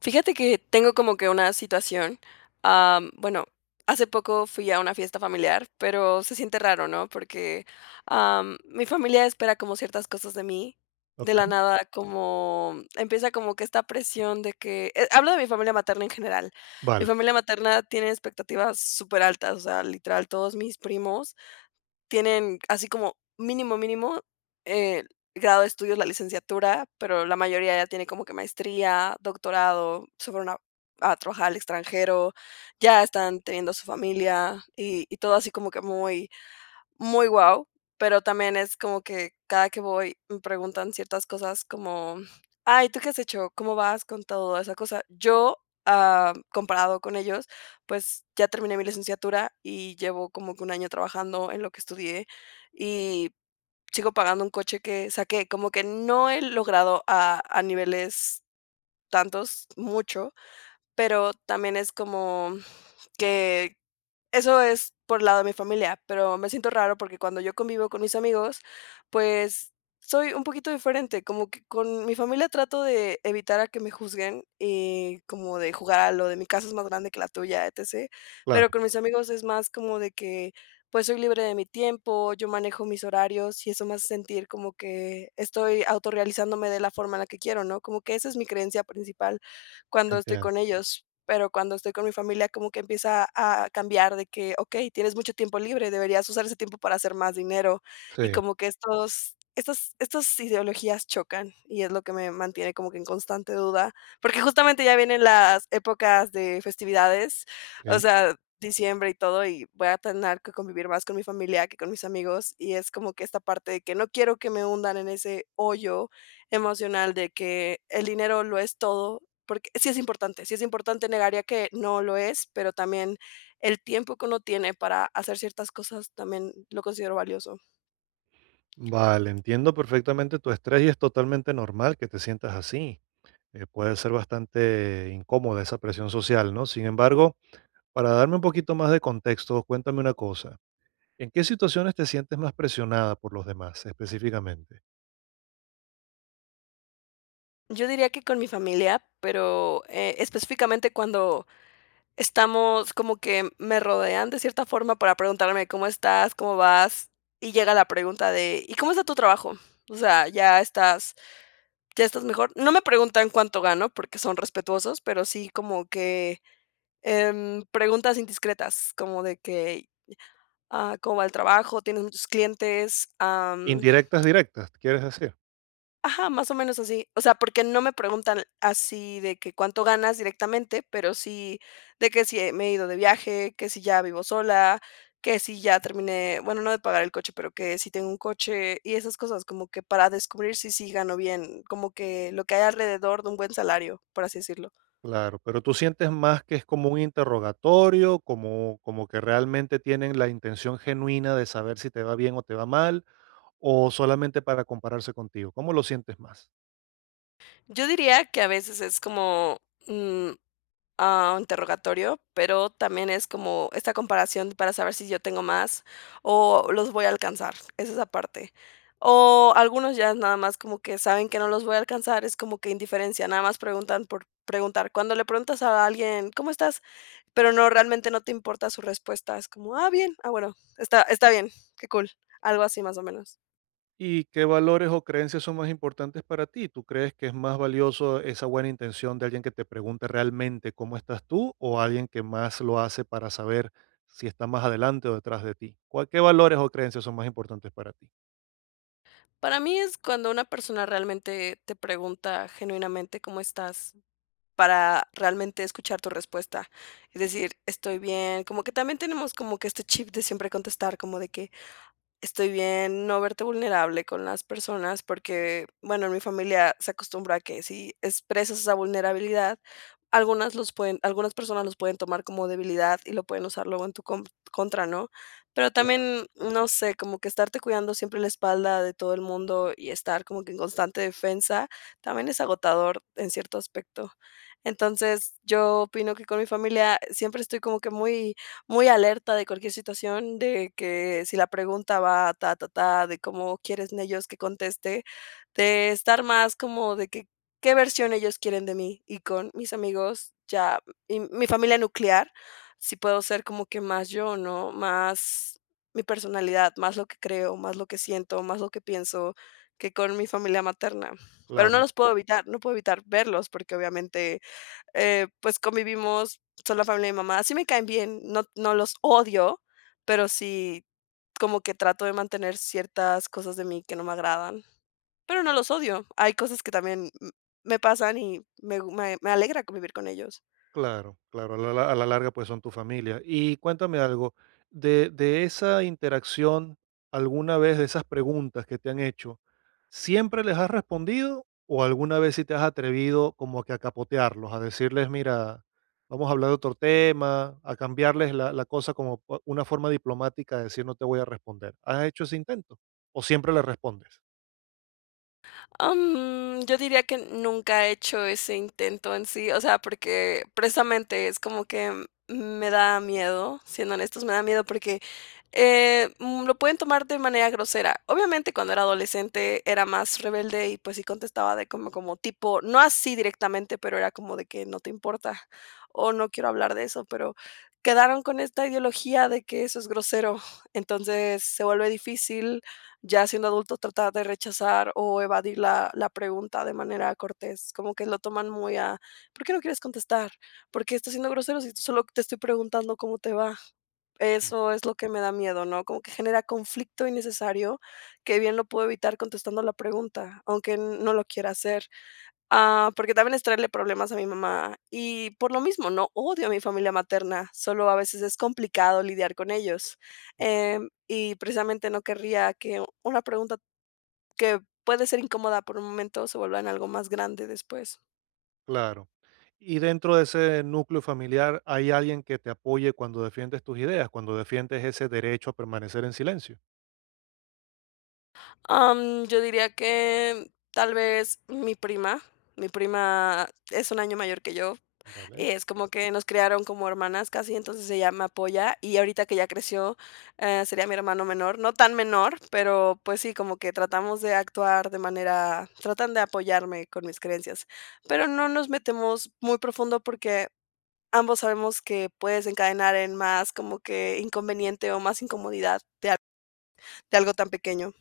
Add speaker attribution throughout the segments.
Speaker 1: Fíjate que tengo como que una situación, bueno, hace poco fui a una fiesta familiar, pero se siente raro, ¿no? Porque mi familia espera como ciertas cosas de mí, de la
Speaker 2: Okey,
Speaker 1: nada como empieza como que esta presión de que, hablo de mi familia materna en general, mi
Speaker 2: vale,
Speaker 1: familia materna tiene expectativas súper altas, o sea, literal, todos mis primos tienen así como mínimo, mínimo, eh, grado de estudios, la licenciatura, pero la mayoría ya tiene como que maestría, doctorado, se fueron a trabajar al extranjero, ya están teniendo su familia y todo así como que muy muy guau, pero también es como que cada que voy me preguntan ciertas cosas como: "Ay, ¿tú qué has hecho? ¿Cómo vas con toda esa cosa? Yo, comparado con ellos, pues ya terminé mi licenciatura y llevo como que un año trabajando en lo que estudié y sigo pagando un coche que saqué, como que no he logrado a niveles tantos, mucho, pero también es como que eso es por el lado de mi familia, pero me siento raro porque cuando yo convivo con mis amigos, pues soy un poquito diferente, como que con mi familia trato de evitar a que me juzguen y como de jugar a lo de mi casa es más grande que la tuya, etc. Pero
Speaker 2: claro,
Speaker 1: con mis amigos es más como de que pues soy libre de mi tiempo, yo manejo mis horarios y eso me hace sentir como que estoy autorrealizándome de la forma en la que quiero, ¿no? Como que esa es mi creencia principal cuando estoy
Speaker 2: entiendo.
Speaker 1: con ellos. Pero cuando estoy con mi familia como que empieza a cambiar de que, okey, tienes mucho tiempo libre, deberías usar ese tiempo para hacer más dinero, y
Speaker 2: Sí,
Speaker 1: como que estos estas estas ideologías chocan, y es lo que me mantiene como que en constante duda, porque justamente ya vienen las épocas de festividades, o
Speaker 2: sí.
Speaker 1: sea, diciembre y todo, y voy a tener que convivir más con mi familia que con mis amigos, y es como que esta parte de que no quiero que me hundan en ese hoyo emocional de que el dinero lo es todo porque sí es importante, negaría que no lo es, pero también el tiempo que uno tiene para hacer ciertas cosas también lo considero valioso.
Speaker 2: Vale, entiendo perfectamente tu estrés y es totalmente normal que te sientas así. Puede ser bastante incómoda esa presión social, ¿no? Sin embargo, para darme un poquito más de contexto, cuéntame una cosa, ¿en qué situaciones te sientes más presionada por los demás específicamente?
Speaker 1: Yo diría que con mi familia, pero, específicamente cuando estamos como que me rodean de cierta forma para preguntarme: "¿Cómo estás? ¿Cómo vas?". Y llega la pregunta de: "¿Y cómo está tu trabajo?". O sea, ¿ya estás mejor? No me preguntan cuánto gano porque son respetuosos, pero sí como que, preguntas indiscretas, como de que: ¿Ah, cómo va el trabajo? ¿Tienes muchos clientes?
Speaker 2: ¿Indirectas, directas, quieres decir?
Speaker 1: Ajá, más o menos así. O sea, porque no me preguntan así de que cuánto ganas directamente, pero sí de que si me he ido de viaje, que si ya vivo sola, que si ya terminé, bueno, no de pagar el coche, pero que si tengo un coche y esas cosas, como que para descubrir si sí gano bien, como que lo que hay alrededor de un buen salario, por así decirlo.
Speaker 2: Claro, pero tú sientes más que es como un interrogatorio, como que realmente tienen la intención genuina de saber si te va bien o te va mal, ¿o solamente para compararse contigo? ¿Cómo lo sientes más?
Speaker 1: Yo diría que a veces es como, mm, interrogatorio, pero también es como esta comparación para saber si yo tengo más o los voy a alcanzar, es esa parte. O algunos ya nada más como que saben que no los voy a alcanzar, es como que indiferencia, nada más preguntan por preguntar. Cuando le preguntas a alguien, ¿cómo estás? Pero no, realmente no te importa su respuesta, es como, ah, bien, ah, bueno, está, está bien, qué cool, algo así más o menos.
Speaker 2: ¿Y qué valores o creencias son más importantes para ti? ¿Tú crees que es más valioso esa buena intención de alguien que te pregunte realmente cómo estás tú o alguien que más lo hace para saber si está más adelante o detrás de ti? ¿Qué valores o creencias son más importantes para ti?
Speaker 1: Para mí es cuando una persona realmente te pregunta genuinamente cómo estás para realmente escuchar tu respuesta. Es decir, estoy bien, como que también tenemos como que este chip de siempre contestar, como de que, estoy bien, no verte vulnerable con las personas, porque, bueno, en mi familia se acostumbra a que si expresas esa vulnerabilidad, algunas personas los pueden tomar como debilidad y lo pueden usar luego en tu contra, ¿no? Pero
Speaker 2: Claro.
Speaker 1: también, no sé, como que estarte cuidando siempre la espalda de todo el mundo y estar como que en constante defensa, también es agotador en cierto aspecto. Entonces, yo opino que con mi familia siempre estoy como que muy muy alerta de cualquier situación, de que si la pregunta va ta, ta, ta, de cómo quieren ellos que conteste, de estar más como de que qué versión ellos quieren de mí. Y con mis amigos ya, y mi familia nuclear, sí puedo ser como que más yo, ¿no? Más mi personalidad, más lo que creo, más lo que siento, más lo que pienso que con mi familia materna. Pero no
Speaker 2: Claro.
Speaker 1: los puedo evitar, no puedo evitar verlos porque obviamente pues, convivimos, son la familia de mi mamá. Sí me caen bien, no no los odio, pero sí como que trato de mantener ciertas cosas de mí que no me agradan, pero no los odio. Hay cosas que también m me pasan y me gu me me alegra convivir con ellos.
Speaker 2: Claro, claro, a la larga pues son tu familia. Y cuéntame algo, de esa interacción, alguna vez de esas preguntas que te han hecho, ¿siempre les has respondido o alguna vez si te has atrevido como que a capotearlos, a decirles, mira, vamos a hablar de otro tema, a cambiarles la cosa como una forma diplomática de decir no te voy a responder? ¿Has hecho ese intento? ¿O siempre le respondes?
Speaker 1: Yo diría que nunca he hecho ese intento en sí, o sea, porque precisamente es como que me da miedo, siendo honestos, me da miedo porque lo pueden tomar de manera grosera. Obviamente cuando era adolescente era más rebelde y pues sí contestaba de como, como tipo, no así directamente, pero era como de que no te importa o no quiero hablar de eso, pero quedaron con esta ideología de que eso es grosero, entonces se vuelve difícil ya siendo adulto, tratar de rechazar o evadir la pregunta de manera cortés, como que lo toman muy a: "¿Por qué no quieres contestar? ¿Por qué estás siendo grosero si solo te estoy preguntando cómo te va?". Eso es lo que me da miedo, ¿no? Como que genera conflicto innecesario, que bien lo puedo evitar contestando la pregunta, aunque no lo quiera hacer. Ah, porque también es traerle problemas a mi mamá. Y por lo mismo, no odio a mi familia materna, solo a veces es complicado lidiar con ellos. Y precisamente no querría que una pregunta que puede ser incómoda por un momento se vuelva en algo más grande después.
Speaker 2: Claro. Y dentro de ese núcleo familiar, ¿hay alguien que te apoye cuando defiendes tus ideas, cuando defiendes ese derecho a permanecer en silencio?
Speaker 1: Yo diría que tal vez mi prima. Mi prima es un año mayor que yo.
Speaker 2: ¿Vale?
Speaker 1: Y es como que nos crearon como hermanas casi, entonces ella me apoya y ahorita que ya creció, sería mi hermano menor, no tan menor, pero pues sí, como que tratamos de actuar de manera tratan de apoyarme con mis creencias, pero no nos metemos muy profundo porque ambos sabemos que puede desencadenar en más como que inconveniente o más incomodidad de algo tan pequeño.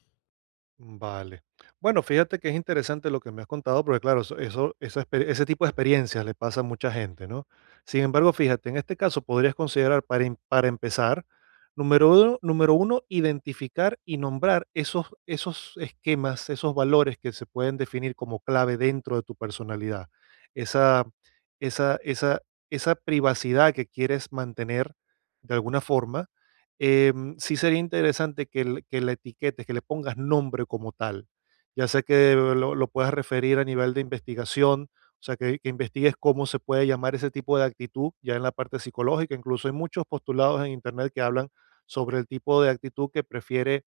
Speaker 2: Vale. Bueno, fíjate que es interesante lo que me has contado, porque claro, esa exper- ese tipo de experiencias le pasa a mucha gente, ¿no? Sin embargo, fíjate, en este caso podrías considerar para empezar, número uno, identificar y nombrar esos, esos esquemas, esos valores que se pueden definir como clave dentro de tu personalidad. Esa, esa, esa, esa privacidad que quieres mantener de alguna forma sí sería interesante que, le que la etiquetes, que le pongas nombre como tal. Ya sea que lo puedas referir a nivel de investigación, o sea, que investigues cómo se puede llamar ese tipo de actitud, ya en la parte psicológica. Incluso hay muchos postulados en Internet que hablan sobre el tipo de actitud que prefiere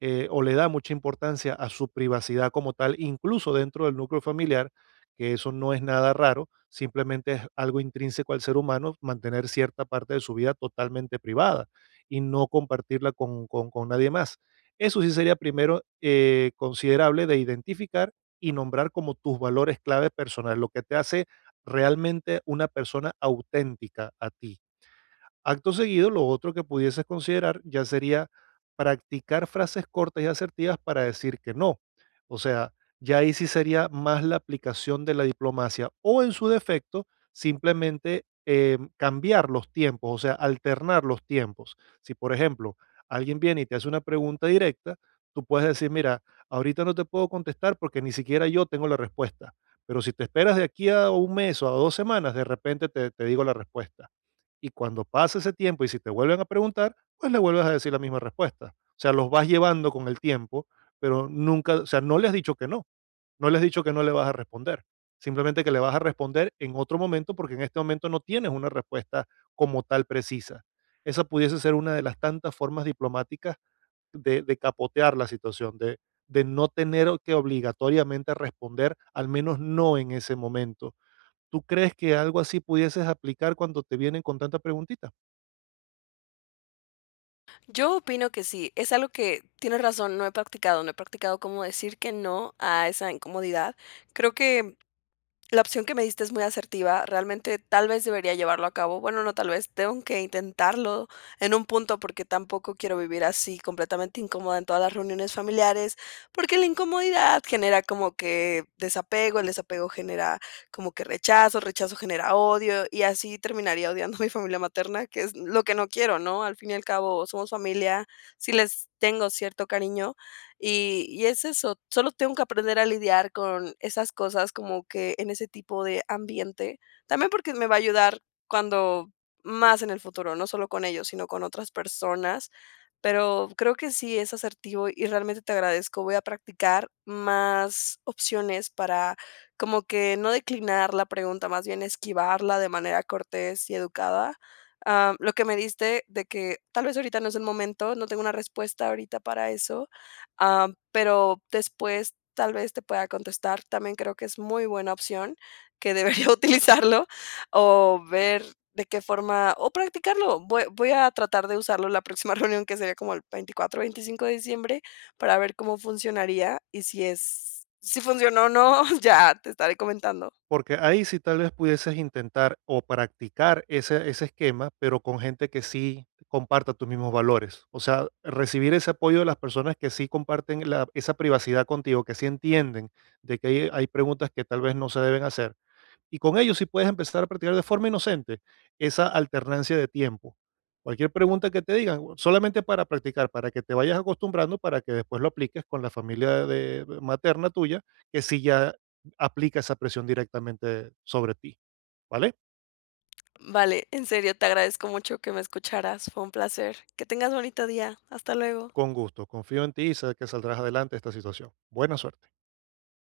Speaker 2: o le da mucha importancia a su privacidad como tal, incluso dentro del núcleo familiar, que eso no es nada raro, simplemente es algo intrínseco al ser humano mantener cierta parte de su vida totalmente privada y no compartirla con, con nadie más. Eso sí sería primero considerable de identificar y nombrar como tus valores clave personales, lo que te hace realmente una persona auténtica a ti. Acto seguido, lo otro que pudieses considerar ya sería practicar frases cortas y asertivas para decir que no. O sea, ya ahí sí sería más la aplicación de la diplomacia o, en su defecto, simplemente cambiar los tiempos, o sea, alternar los tiempos. Si, por ejemplo, alguien viene y te hace una pregunta directa, tú puedes decir, mira, ahorita no te puedo contestar porque ni siquiera yo tengo la respuesta, pero si te esperas de aquí a un mes o a dos semanas, de repente te digo la respuesta, y cuando pase ese tiempo y si te vuelven a preguntar, pues le vuelves a decir la misma respuesta. O sea, los vas llevando con el tiempo, pero nunca, o sea, no le has dicho que no, no le has dicho que no le vas a responder. Simplemente que le vas a responder en otro momento porque en este momento no tienes una respuesta como tal precisa. Esa pudiese ser una de las tantas formas diplomáticas de capotear la situación, de no tener que obligatoriamente responder, al menos no en ese momento. ¿Tú crees que algo así pudieses aplicar cuando te vienen con tanta preguntita?
Speaker 1: Yo opino que sí, es algo que tienes razón, no he practicado, no he practicado cómo decir que no a esa incomodidad. Creo que la opción que me diste es muy asertiva, realmente tal vez debería llevarlo a cabo. Bueno, no tal vez, tengo que intentarlo en un punto porque tampoco quiero vivir así completamente incómoda en todas las reuniones familiares, porque la incomodidad genera como que desapego, el desapego genera como que rechazo, rechazo genera odio y así terminaría odiando a mi familia materna, que es lo que no quiero, ¿no? Al fin y al cabo somos familia, sí les tengo cierto cariño, y es eso, solo tengo que aprender a lidiar con esas cosas como que en ese tipo de ambiente. También porque me va a ayudar cuando más en el futuro, no solo con ellos, sino con otras personas. Pero creo que sí es asertivo y realmente te agradezco. Voy a practicar más opciones para como que no declinar la pregunta, más bien esquivarla de manera cortés y educada. Ah, lo que me diste de que tal vez ahorita no es el momento, no tengo una respuesta ahorita para eso, ah, pero después tal vez te pueda contestar. También creo que es muy buena opción, que debería utilizarlo o ver de qué forma o practicarlo. Voy a tratar de usarlo la próxima reunión, que sería como el 24 25 de diciembre, para ver cómo funcionaría y si es si funcionó o no, ya te estaré comentando.
Speaker 2: Porque ahí sí tal vez pudieses intentar o practicar ese, ese esquema, pero con gente que sí comparta tus mismos valores. O sea, recibir ese apoyo de las personas que sí comparten esa privacidad contigo, que sí entienden de que hay preguntas que tal vez no se deben hacer, y con ellos sí puedes empezar a practicar de forma inocente esa alternancia de tiempo. Cualquier pregunta que te digan, solamente para practicar, para que te vayas acostumbrando, para que después lo apliques con la familia materna tuya, que sí ya aplica esa presión directamente sobre ti. ¿Vale?
Speaker 1: Vale, en serio, te agradezco mucho que me escucharas. Fue un placer. Que tengas bonito día. Hasta luego.
Speaker 2: Con gusto. Confío en ti y sé que saldrás adelante de esta situación. Buena suerte.